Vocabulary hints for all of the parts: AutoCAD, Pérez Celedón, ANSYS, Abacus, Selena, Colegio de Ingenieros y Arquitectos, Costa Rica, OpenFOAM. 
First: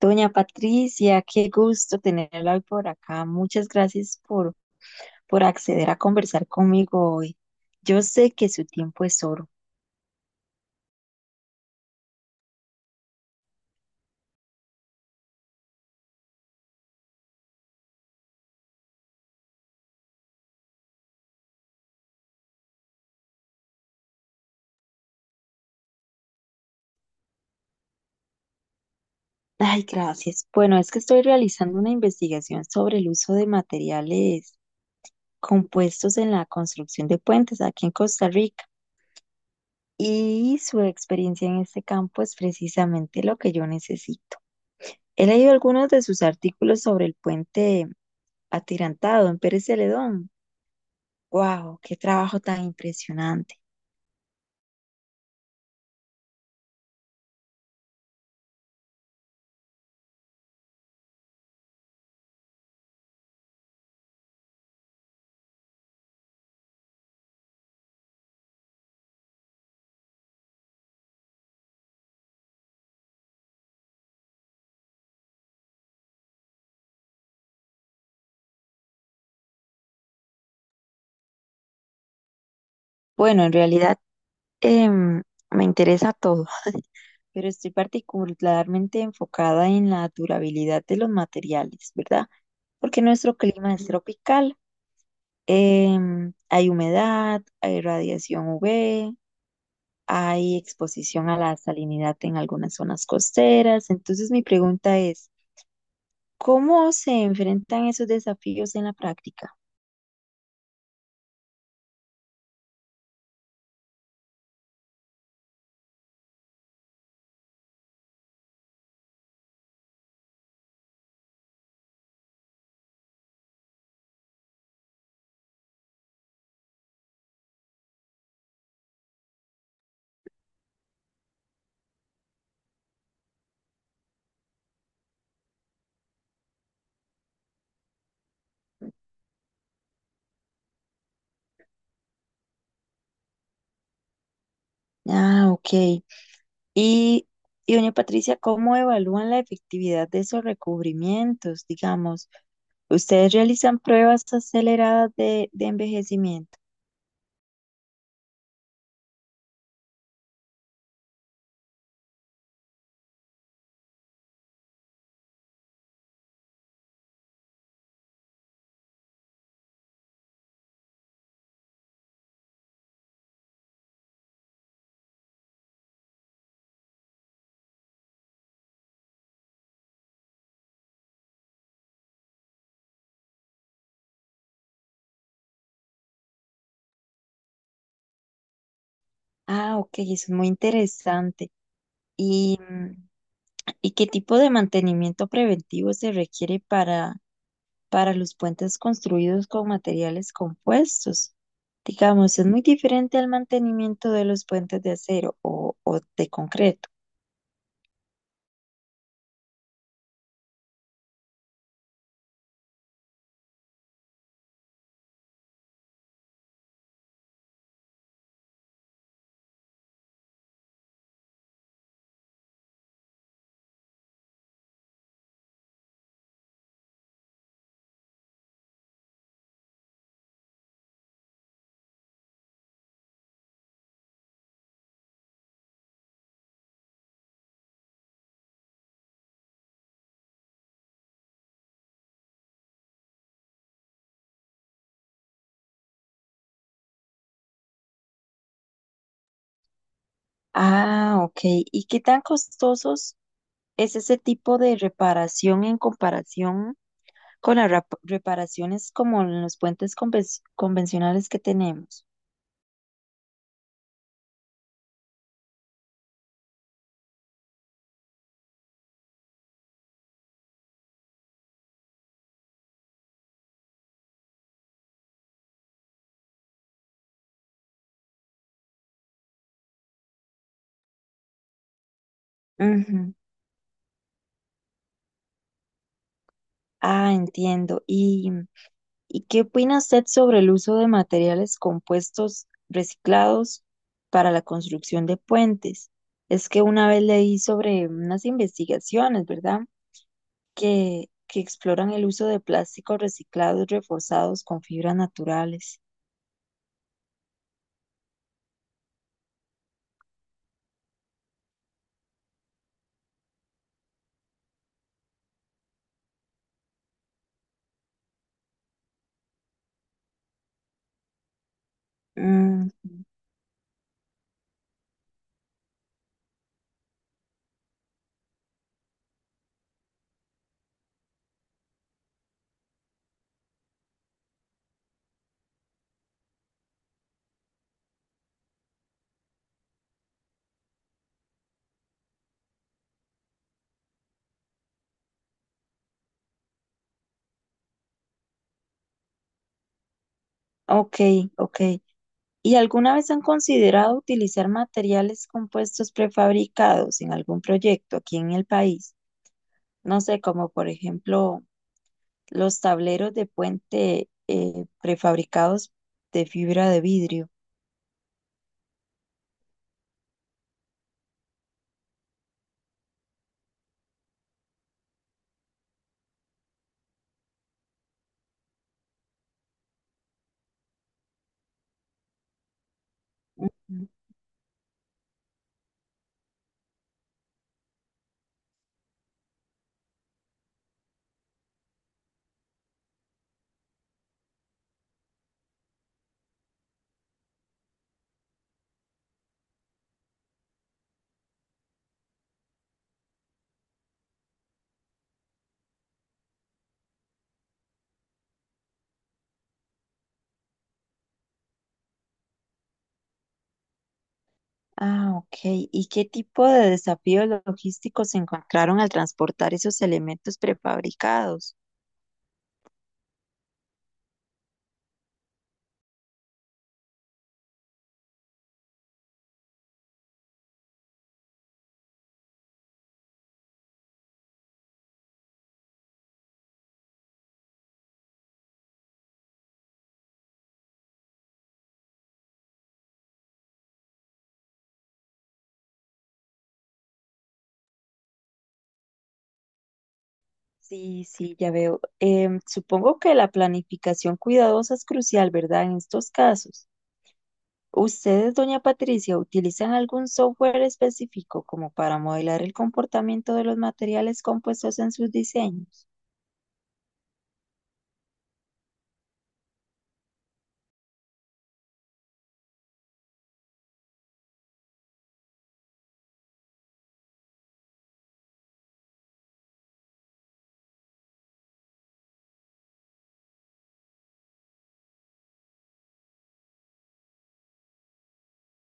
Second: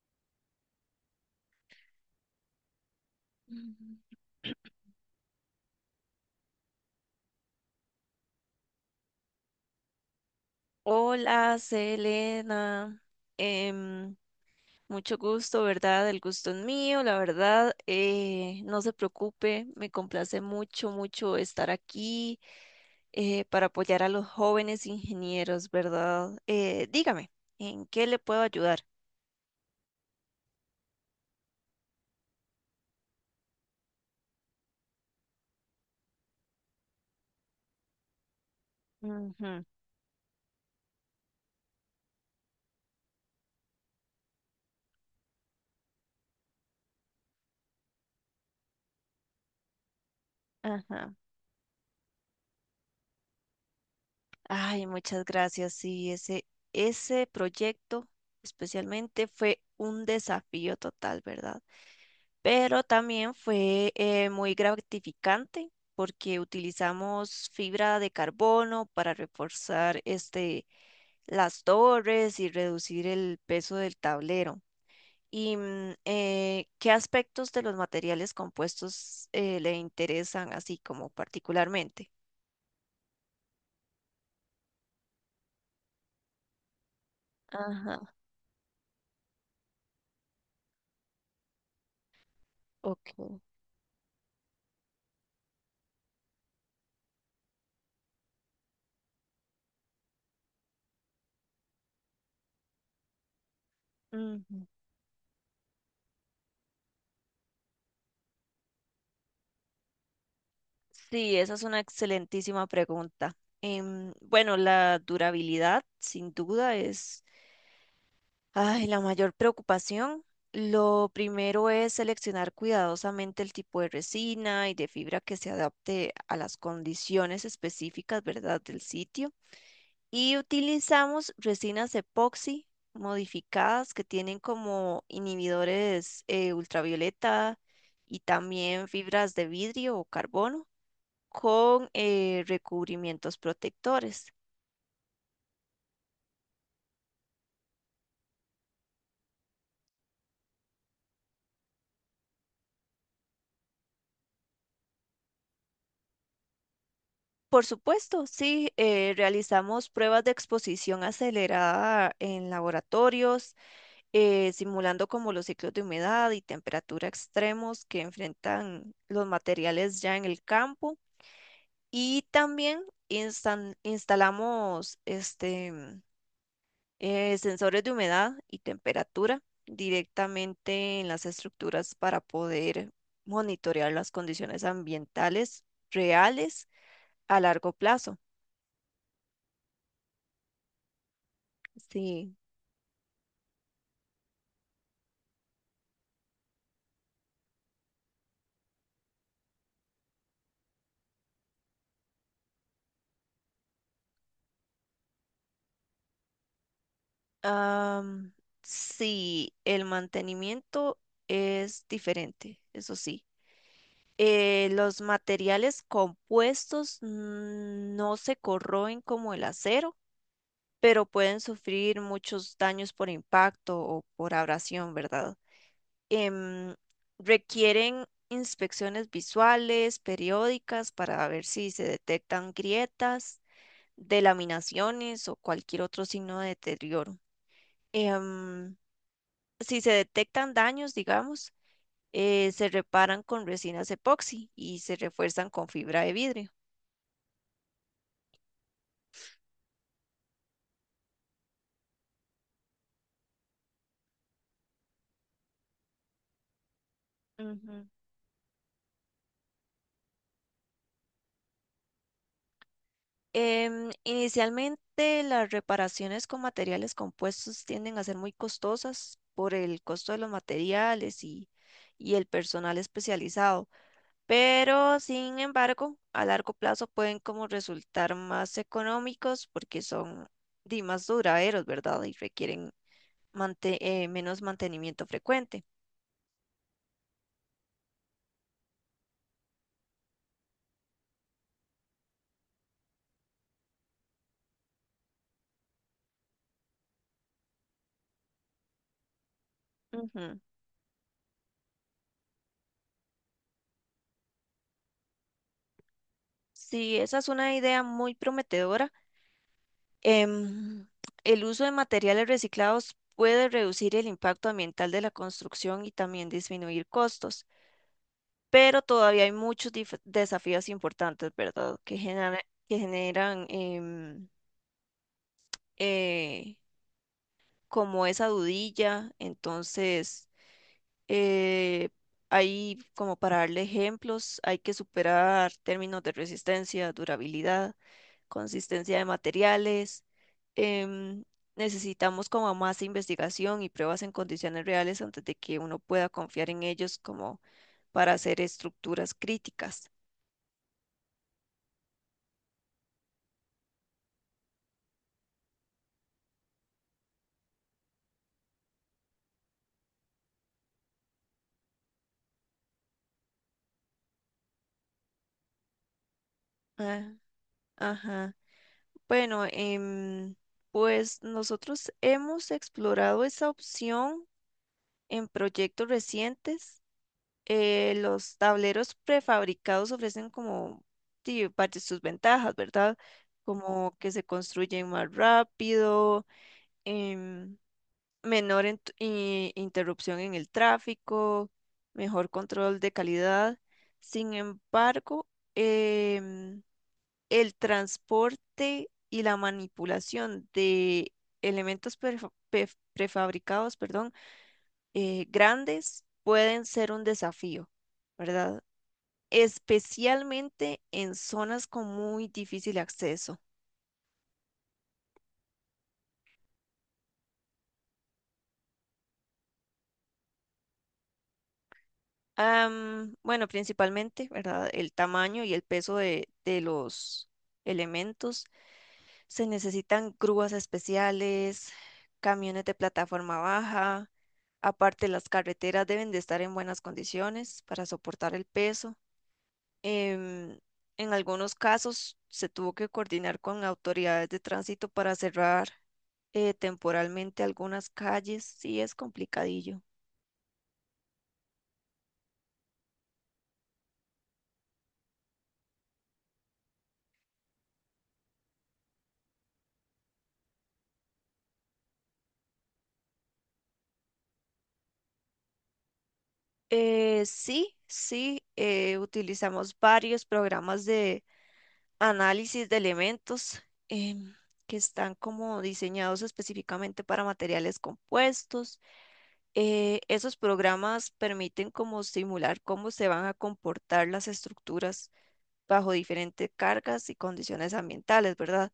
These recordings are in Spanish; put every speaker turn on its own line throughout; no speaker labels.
Doña Patricia, qué gusto tenerla hoy por acá. Muchas
Ujú.
gracias por acceder a conversar conmigo hoy. Yo sé que su tiempo es oro.
Hola, Selena. Em, mucho gusto, ¿verdad? El gusto es mío, la verdad. No se preocupe, me complace mucho estar aquí para apoyar a los jóvenes ingenieros, ¿verdad? Dígame, ¿en qué le puedo ayudar?
Ay, gracias. Bueno, es que estoy realizando una investigación sobre el uso de materiales compuestos en la construcción de puentes aquí en Costa Rica
Ujú,
y su experiencia en este campo es precisamente lo que yo necesito. He leído algunos de sus artículos sobre el puente atirantado en Pérez Celedón.
ajá.
Wow, qué trabajo tan impresionante.
Ay, muchas gracias. Sí, ese proyecto especialmente fue un desafío total, ¿verdad? Pero también fue muy gratificante porque utilizamos fibra de carbono para reforzar las torres y reducir el peso del tablero. ¿Y qué aspectos de los materiales compuestos le interesan así como particularmente?
Bueno, en realidad em, me interesa todo, pero estoy
Ajá,
particularmente enfocada en la durabilidad de los materiales, ¿verdad? Porque
ok.
nuestro clima es tropical, hay humedad, hay radiación UV, hay exposición a la salinidad en algunas zonas costeras. Entonces mi
Ujú.
pregunta es, ¿cómo se enfrentan esos desafíos en la práctica?
Sí, esa es una excelentísima pregunta. Bueno, la durabilidad sin duda es, ay, la mayor preocupación. Lo primero es seleccionar cuidadosamente el tipo de resina y de fibra que se adapte a las condiciones específicas, ¿verdad?, del sitio. Y utilizamos resinas epoxi modificadas que tienen como inhibidores ultravioleta, y también fibras de vidrio o carbono con recubrimientos protectores.
Ah, ok. Y, y doña Patricia, ¿cómo evalúan la efectividad de esos recubrimientos? Digamos, ustedes realizan pruebas aceleradas de envejecimiento.
Por supuesto, sí, realizamos pruebas de exposición acelerada en laboratorios, simulando como los ciclos de humedad y temperatura extremos que enfrentan los materiales ya en el campo. Y también instalamos sensores de humedad y temperatura directamente en las estructuras para poder monitorear las condiciones ambientales reales a largo plazo.
Ah, ok, eso es muy interesante.
Sí.
¿Y, mm, y qué tipo de mantenimiento preventivo se requiere para los puentes construidos con materiales compuestos? Digamos, es muy diferente al mantenimiento de los puentes de acero o de concreto.
Am, sí, el mantenimiento es diferente, eso sí. Los materiales compuestos no se corroen como el acero, pero pueden sufrir muchos daños por impacto o por abrasión, ¿verdad? Em, Requieren inspecciones visuales, periódicas, para ver si se detectan grietas, delaminaciones o cualquier otro signo de deterioro. Em, si se detectan daños, digamos, se reparan con resinas epoxi y se refuerzan con fibra de vidrio.
Ah, ok. ¿Y qué tan costosos es ese tipo de reparación en comparación con las
Ujú.
reparaciones como en los puentes convencionales que tenemos?
Inicialmente las reparaciones con materiales compuestos tienden a ser muy costosas por el costo de los materiales y el personal especializado, pero sin embargo, a largo plazo pueden como resultar más económicos porque son di, más duraderos, ¿verdad? Y requieren
Ujú.
mante- menos mantenimiento frecuente.
Ah, entiendo. ¿Y qué opina usted sobre el uso de materiales compuestos reciclados para la construcción de puentes? Es que una vez leí sobre unas investigaciones, ¿verdad?
Ujú.
Que exploran el uso de plásticos reciclados reforzados con fibras naturales.
Sí, esa es una idea muy prometedora. Em, el uso de materiales reciclados puede reducir el impacto ambiental de la construcción y también disminuir costos, pero todavía hay muchos desafíos importantes, ¿verdad?
Mm,
Que generan eh, como esa dudilla. Entonces, Eh, hay, como para darle ejemplos, hay que superar términos de resistencia, durabilidad, consistencia de materiales. em, Necesitamos como más investigación y pruebas en condiciones reales antes de que uno pueda confiar en ellos como para hacer estructuras críticas.
ok, ok. ¿Y alguna vez han considerado utilizar materiales compuestos prefabricados en algún proyecto aquí en el país? No sé, como por ejemplo los tableros de puente prefabricados de fibra de
Ah,
vidrio.
ajá. Bueno, pues nosotros hemos explorado esa opción en proyectos recientes. Los tableros prefabricados ofrecen como, sí, varias sus ventajas, ¿verdad?
Ujú.
Como que se construyen más rápido, em, menor interrupción en el tráfico, mejor control de calidad. Sin embargo, em, el transporte y la manipulación de elementos prefabricados, perdón, grandes pueden ser un desafío, ¿verdad? Especialmente en zonas con muy difícil acceso.
Ah, ok. ¿Y qué tipo de desafíos logísticos se encontraron al transportar esos elementos prefabricados?
Bueno, principalmente, ¿verdad? El tamaño y el peso de los elementos. Se necesitan grúas especiales, camiones de plataforma baja. Aparte, las carreteras deben de estar en buenas condiciones para soportar el peso. em, en algunos casos se tuvo que coordinar con autoridades de tránsito para cerrar temporalmente algunas calles. Sí, es complicadillo.
Sí, sí, ya veo. Supongo que la planificación cuidadosa es crucial, ¿verdad? En estos casos. ¿Ustedes, doña Patricia, utilizan algún software específico como para modelar el comportamiento de los materiales compuestos en sus diseños?
Sí, sí, utilizamos varios programas de análisis de elementos em, que están como diseñados específicamente para materiales compuestos. Esos programas permiten como simular cómo se van a comportar las estructuras bajo diferentes cargas y condiciones ambientales, ¿verdad?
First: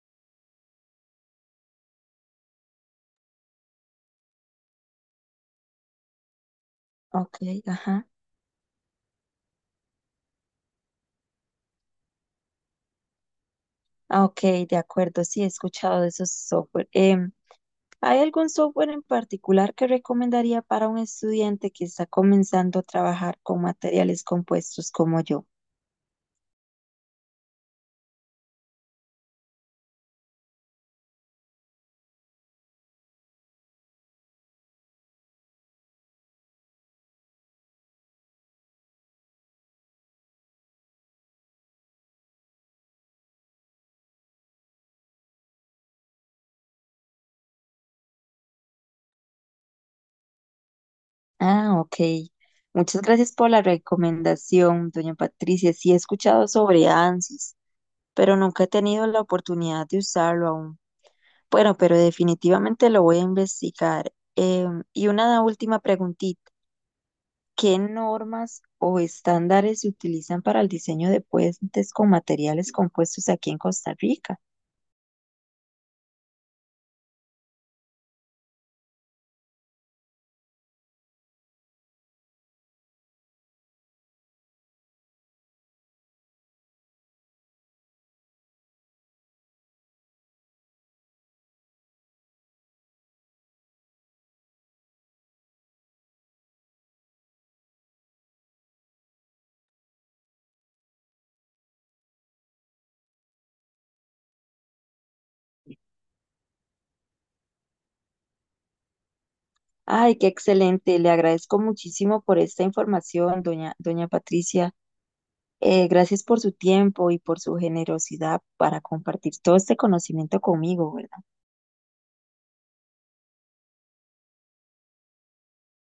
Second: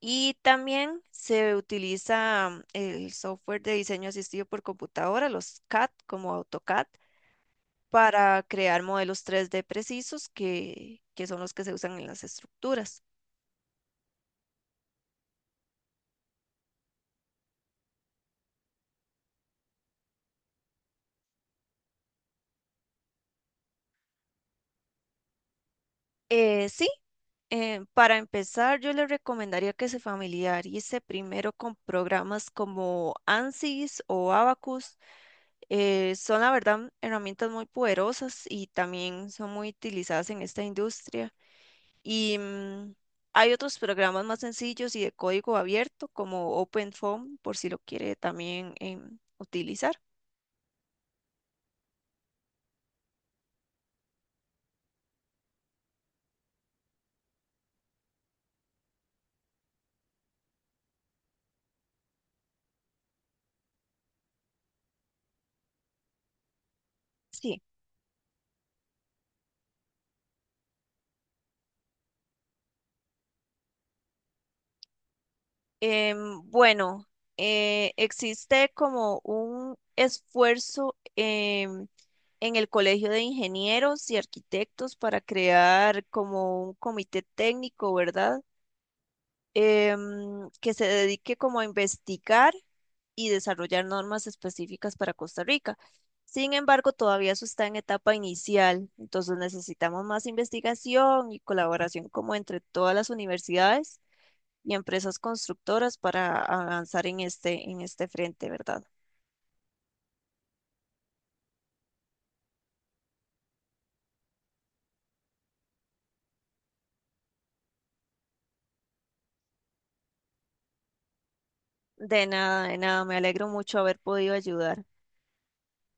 Y también se utiliza el software de diseño asistido por computadora, los CAD como AutoCAD,
Ok, ajá.
para crear modelos 3D precisos que son los que se usan en las estructuras.
Ah, ok, de acuerdo, sí, he escuchado de esos software. ¿Hay algún software en particular que recomendaría para un estudiante que está comenzando a trabajar con materiales compuestos como yo?
Eh, sí, para empezar, yo le recomendaría que se familiarice primero con programas como ANSYS o Abacus. Son la verdad herramientas muy poderosas y también son muy utilizadas en esta industria. Y hay otros programas más sencillos y de código abierto como OpenFOAM, por si lo quiere también utilizar.
Ah, ok. Muchas gracias por la recomendación, doña Patricia. Sí, he escuchado sobre ANSYS, pero nunca he tenido la oportunidad de usarlo aún. Bueno, pero definitivamente lo voy a investigar. Y una última preguntita.
Sí.
¿Qué normas o estándares se utilizan para el diseño de puentes con materiales compuestos aquí en Costa Rica?
Bueno, existe como un esfuerzo en el Colegio de Ingenieros y Arquitectos para crear como un comité técnico, ¿verdad? Que se dedique como a investigar y desarrollar normas específicas para Costa Rica. Sin embargo, todavía eso está en etapa inicial, entonces necesitamos más investigación y colaboración como entre todas las universidades y empresas constructoras para avanzar en este frente, ¿verdad?
Ay, qué excelente. Le agradezco muchísimo por esta información, doña Patricia. Gracias por su tiempo y por su generosidad para compartir todo este conocimiento conmigo, ¿verdad?
De nada, me alegro mucho haber podido ayudar.